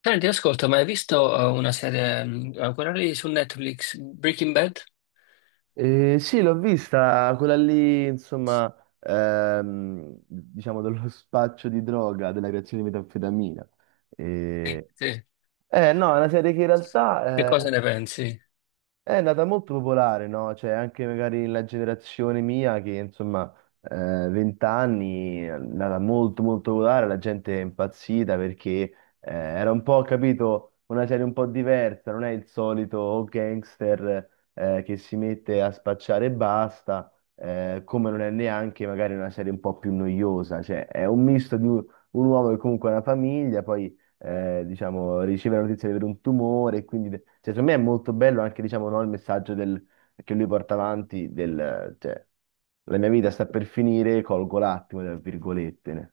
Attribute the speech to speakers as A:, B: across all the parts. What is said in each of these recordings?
A: Senti, ascolta, ma hai visto una serie, quella lì su Netflix, Breaking Bad?
B: Sì, l'ho vista, quella lì, insomma, diciamo dello spaccio di droga, della creazione di metanfetamina.
A: Sì,
B: Eh,
A: sì.
B: no, è una serie che in
A: Che
B: realtà
A: cosa ne pensi?
B: è andata molto popolare, no? Cioè, anche magari la generazione mia, che insomma, eh, 20 anni, è andata molto molto popolare, la gente è impazzita perché era un po', capito, una serie un po' diversa, non è il solito gangster che si mette a spacciare e basta, come non è neanche magari una serie un po' più noiosa, cioè è un misto di un uomo che comunque ha una famiglia, poi diciamo, riceve la notizia di avere un tumore, e quindi, cioè, secondo me è molto bello anche, diciamo, no, il messaggio che lui porta avanti cioè, la mia vita sta per finire, colgo l'attimo, tra virgolette. Ne.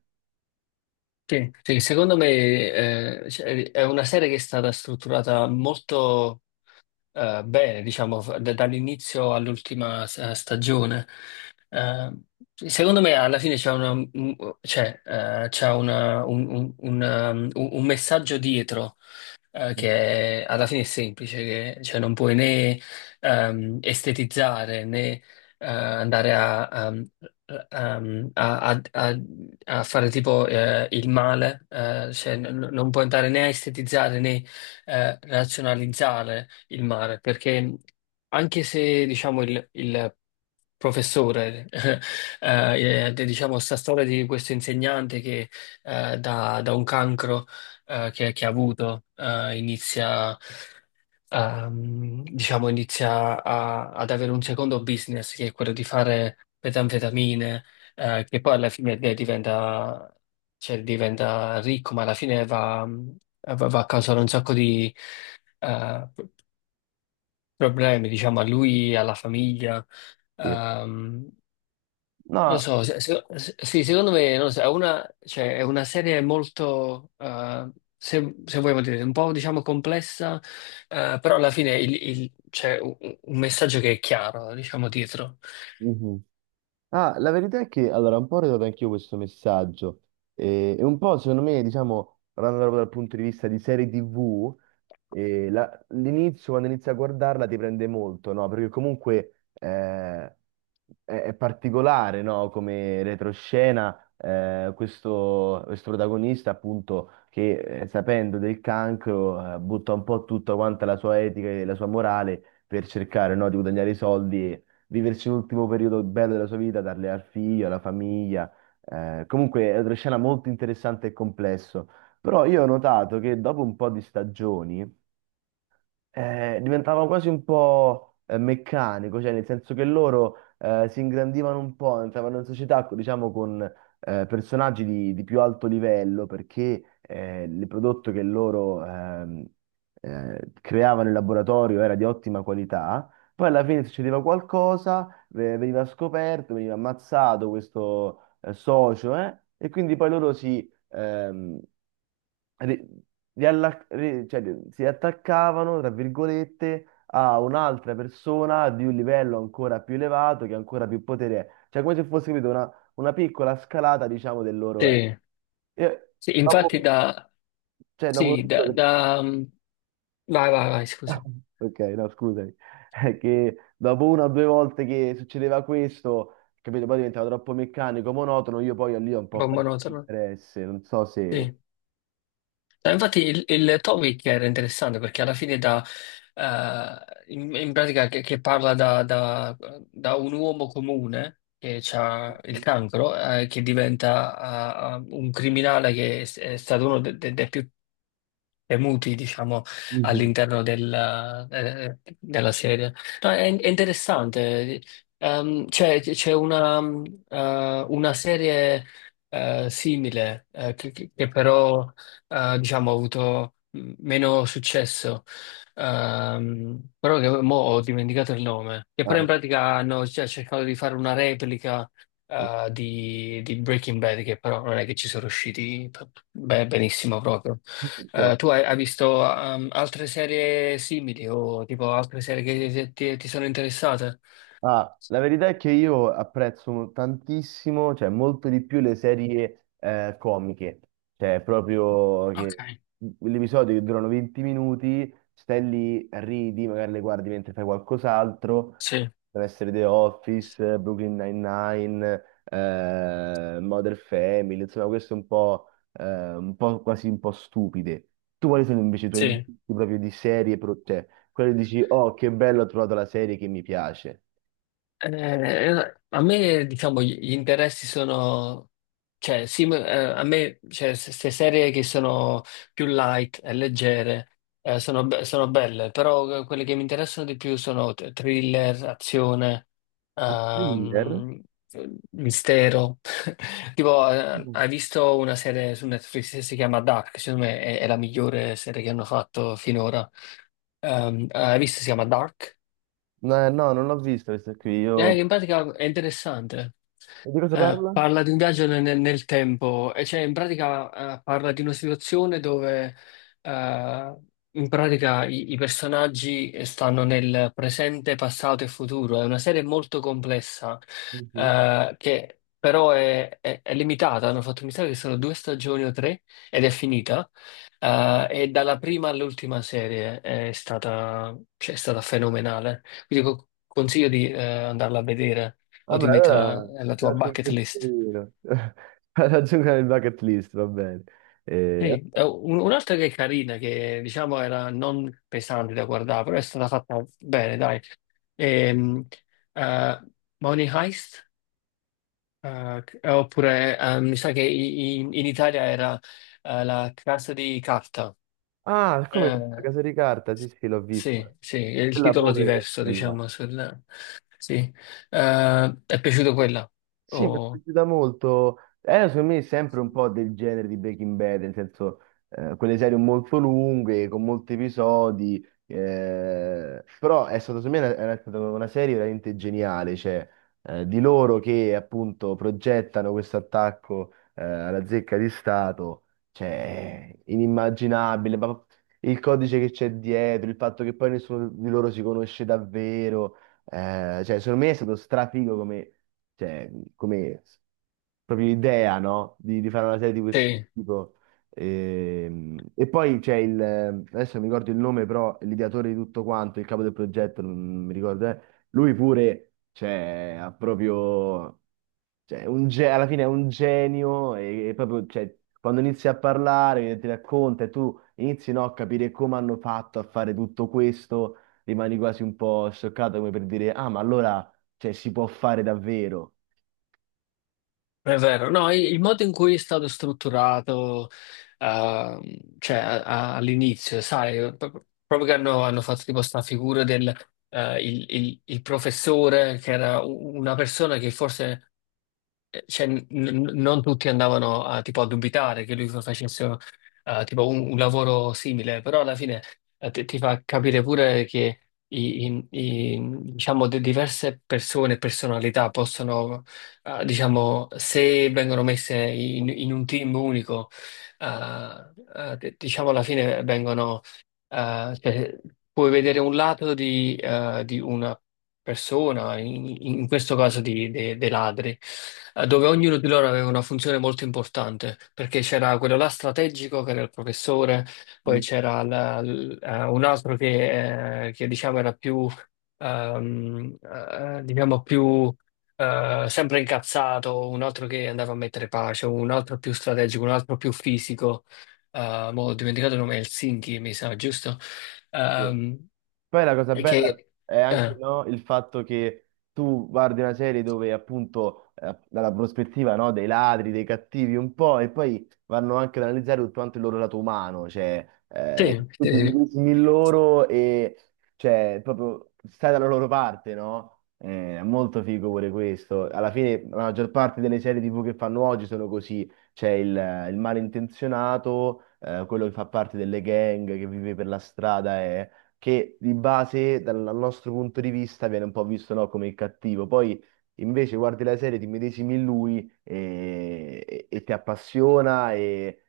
A: Sì, sì, secondo me cioè, è una serie che è stata strutturata molto bene, diciamo, dall'inizio all'ultima stagione. Eh, secondo me alla fine un messaggio dietro che alla fine è semplice, che, cioè non puoi né estetizzare né andare ehm, a- a- a- a fare tipo il male, cioè non puoi andare né a estetizzare né razionalizzare il male, perché anche se diciamo il professore, diciamo sta storia di questo insegnante che da un cancro che ha avuto, inizia, diciamo, inizia a- ad avere un secondo business che è quello di fare metanfetamine, che poi alla fine cioè, diventa ricco, ma alla fine va a causare un sacco di eh, problemi, diciamo, a lui, alla famiglia.
B: Sì.
A: Ehm, non lo
B: No,
A: so, sì, secondo me non lo so, cioè, è una serie molto, se vogliamo dire, un po' diciamo complessa, però alla fine c'è un messaggio che è chiaro, diciamo, dietro.
B: mhm. Ah, la verità è che, allora, un po' ho ritrovato anch'io questo messaggio, e un po', secondo me, diciamo, parlando proprio dal punto di vista di serie TV. L'inizio, quando inizi a guardarla, ti prende molto, no? Perché comunque è particolare, no? Come retroscena, questo protagonista, appunto, che sapendo del cancro, butta un po' tutta quanta la sua etica e la sua morale per cercare, no, di guadagnare i soldi e viverci l'ultimo periodo bello della sua vita, darle al figlio, alla famiglia. Comunque è una retroscena molto interessante e complesso. Però io ho notato che dopo un po' di stagioni diventava quasi un po' meccanico, cioè nel senso che loro si ingrandivano un po', entravano in società, diciamo, con personaggi di più alto livello, perché il prodotto che loro creavano in laboratorio era di ottima qualità. Poi alla fine succedeva qualcosa, veniva scoperto, veniva ammazzato questo socio, e quindi poi loro si, ri- rialla- ri- cioè, ri- si attaccavano, tra virgolette, a un'altra persona di un livello ancora più elevato, che ha ancora più potere. Cioè, come se fosse, capito, una piccola scalata, diciamo, del loro è.
A: Sì,
B: E
A: sì, infatti
B: dopo,
A: da...
B: cioè, dopo...
A: Sì. Vai, vai, vai, scusa, un
B: Ok, no, scusami. È che dopo una o due volte che succedeva questo, capito, poi diventava troppo meccanico, monotono, io poi lì ho un po'
A: po'
B: perso
A: monotono.
B: interesse, non so se...
A: Sì. No, infatti il topic era interessante perché alla fine in pratica che parla da un uomo comune che ha il cancro, che diventa un criminale che è stato uno dei più muti, diciamo,
B: Mhm.
A: all'interno del, della serie. No, è interessante. C'è una serie simile che però diciamo, ha avuto meno successo, però che mo ho dimenticato il nome, che però in
B: Ah,
A: pratica hanno cioè, cercato di fare una replica
B: ok.
A: di Breaking Bad, che però non è che ci sono riusciti benissimo proprio. Eh,
B: Ok.
A: tu hai visto altre serie simili o tipo altre serie che ti sono interessate?
B: Ah, la verità è che io apprezzo tantissimo, cioè molto di più le serie comiche, cioè proprio
A: Ok.
B: che gli episodi che durano 20 minuti, stai lì, ridi, magari le guardi mentre fai qualcos'altro,
A: Sì,
B: deve essere The Office, Brooklyn Nine-Nine, Modern Family, insomma queste un po' quasi un po' stupide. Tu quali sono invece i tuoi
A: sì.
B: gusti proprio di serie, cioè quelle dici, oh che bello ho trovato la serie che mi piace?
A: A me, diciamo, gli interessi sono, cioè, sì, ma, a me, cioè, queste serie che sono più light e leggere, sono belle, però quelle che mi interessano di più sono thriller, azione,
B: A thriller?
A: ehm, mistero. Tipo,
B: Mm.
A: hai visto una serie su Netflix che si chiama Dark? Secondo me è la migliore serie che hanno fatto finora. Hai visto? Si chiama Dark?
B: No, non l'ho vista questa qui.
A: Eh,
B: Io...
A: in pratica è interessante.
B: E di cosa
A: Eh,
B: parla?
A: parla di un viaggio nel tempo, e cioè in pratica parla di una situazione dove eh, in pratica i personaggi stanno nel presente, passato e futuro. È una serie molto complessa
B: Mhm.
A: che però è limitata. Hanno fatto, mi sa che sono due stagioni o tre ed è finita. E dalla prima all'ultima serie cioè, è stata fenomenale. Quindi consiglio di andarla a vedere o di
B: Vabbè,
A: metterla
B: allora
A: nella
B: ti
A: tua
B: lascio un
A: bucket list.
B: pensierino. Raggiungo il bucket list, va bene. Eh,
A: Sì, un'altra che è carina, che diciamo era non pesante da guardare, però è stata fatta bene, dai. Ehm, eh, Money Heist, oppure mi sa che in Italia era La casa di carta.
B: Ah, come La
A: Eh,
B: Casa di Carta? Sì, sì, l'ho vista.
A: sì, sì, è il
B: Quella
A: titolo
B: pure
A: diverso,
B: è bella.
A: diciamo. Sì. È piaciuto quella?
B: Sì, mi è
A: O-
B: piaciuta molto. Era secondo me sempre un po' del genere di Breaking Bad, nel senso quelle serie molto lunghe, con molti episodi, però è stata secondo me era stata una serie veramente geniale, cioè di loro che appunto progettano questo attacco alla zecca di Stato, cioè inimmaginabile, ma il codice che c'è dietro, il fatto che poi nessuno di loro si conosce davvero. Cioè, secondo me è stato strafigo come, cioè, come proprio idea, no? Di fare una serie di questo
A: sì.
B: tipo. E, poi c'è adesso non mi ricordo il nome, però l'ideatore di tutto quanto, il capo del progetto, non mi ricordo, lui pure, cioè, ha proprio, cioè, un alla fine è un genio e proprio, cioè, quando inizi a parlare, ti racconta e tu inizi, no, a capire come hanno fatto a fare tutto questo rimani quasi un po' scioccato come per dire, ah, ma allora, cioè, si può fare davvero.
A: È vero, no, il modo in cui è stato strutturato, cioè all'inizio, sai, proprio che hanno fatto tipo sta figura del il professore, che era una persona che forse cioè, non tutti andavano tipo, a dubitare che lui facesse tipo un lavoro simile, però alla fine ti fa capire pure che i- i- i- diciamo, diverse persone, e personalità possono, diciamo, se vengono messe in un team unico, eh, diciamo alla fine vengono, cioè, puoi vedere un lato di una persona, in questo caso dei ladri, dove ognuno di loro aveva una funzione molto importante, perché c'era quello là strategico che era il professore, poi
B: Mm.
A: c'era un altro che, diciamo era diciamo più sempre incazzato, un altro che andava a mettere pace, un altro più strategico, un altro più fisico. Mo ho dimenticato il nome, Helsinki, mi sa, giusto?
B: Sì.
A: Ehm,
B: Poi la cosa bella
A: che,
B: è anche
A: eh,
B: no, il fatto che tu guardi una serie dove appunto dalla prospettiva no, dei ladri, dei cattivi un po' e poi vanno anche ad analizzare tutto quanto il loro lato umano, cioè
A: Sì, sì,
B: tutti i
A: sì.
B: medesimi in loro e cioè proprio stai dalla loro parte, no? È molto figo pure questo. Alla fine la maggior parte delle serie TV che fanno oggi sono così. C'è il malintenzionato, quello che fa parte delle gang, che vive per la strada, che di base, dal nostro punto di vista, viene un po' visto, no, come il cattivo. Poi invece guardi la serie, ti medesimi in lui e ti appassiona e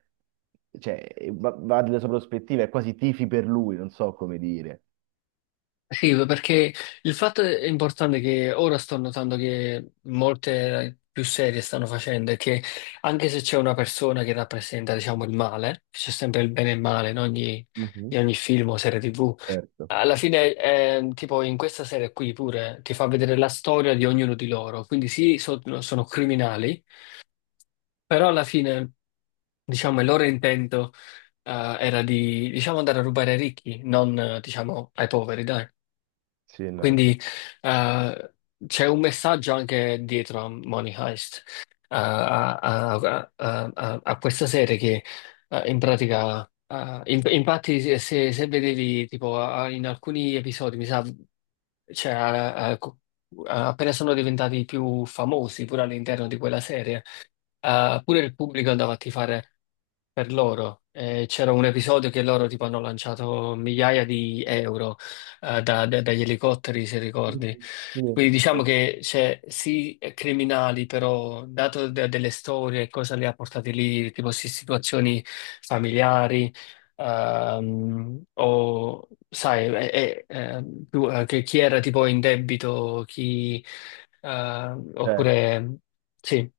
B: cioè, e va, va della sua prospettiva, è quasi tifi per lui, non so come dire.
A: Sì, perché il fatto è importante che ora sto notando che molte più serie stanno facendo è che anche se c'è una persona che rappresenta, diciamo, il male, c'è sempre il bene e il male in ogni,
B: Mhm.
A: in ogni film o serie TV,
B: Certo.
A: alla fine, tipo in questa serie qui pure ti fa vedere la storia di ognuno di loro, quindi sì, no, sono criminali, però alla fine, diciamo, il loro intento eh, era di, diciamo, andare a rubare ai ricchi, non, diciamo, ai poveri, dai.
B: Sì, no.
A: Quindi eh, c'è un messaggio anche dietro a Money Heist, eh, a, a- a questa serie che in pratica, infatti se vedevi tipo in alcuni episodi, mi sa, cioè, appena sono diventati più famosi pure all'interno di quella serie, pure il pubblico andava a tifare per loro. C'era un episodio che loro tipo hanno lanciato migliaia di euro dagli elicotteri, se
B: Mhm.
A: ricordi.
B: Sì,
A: Quindi diciamo
B: sì.
A: che c'è sì criminali, però dato delle storie, cosa li ha portati lì, tipo sì, situazioni familiari, o sai, che chi era tipo in debito, chi, eh,
B: Certo.
A: oppure sì.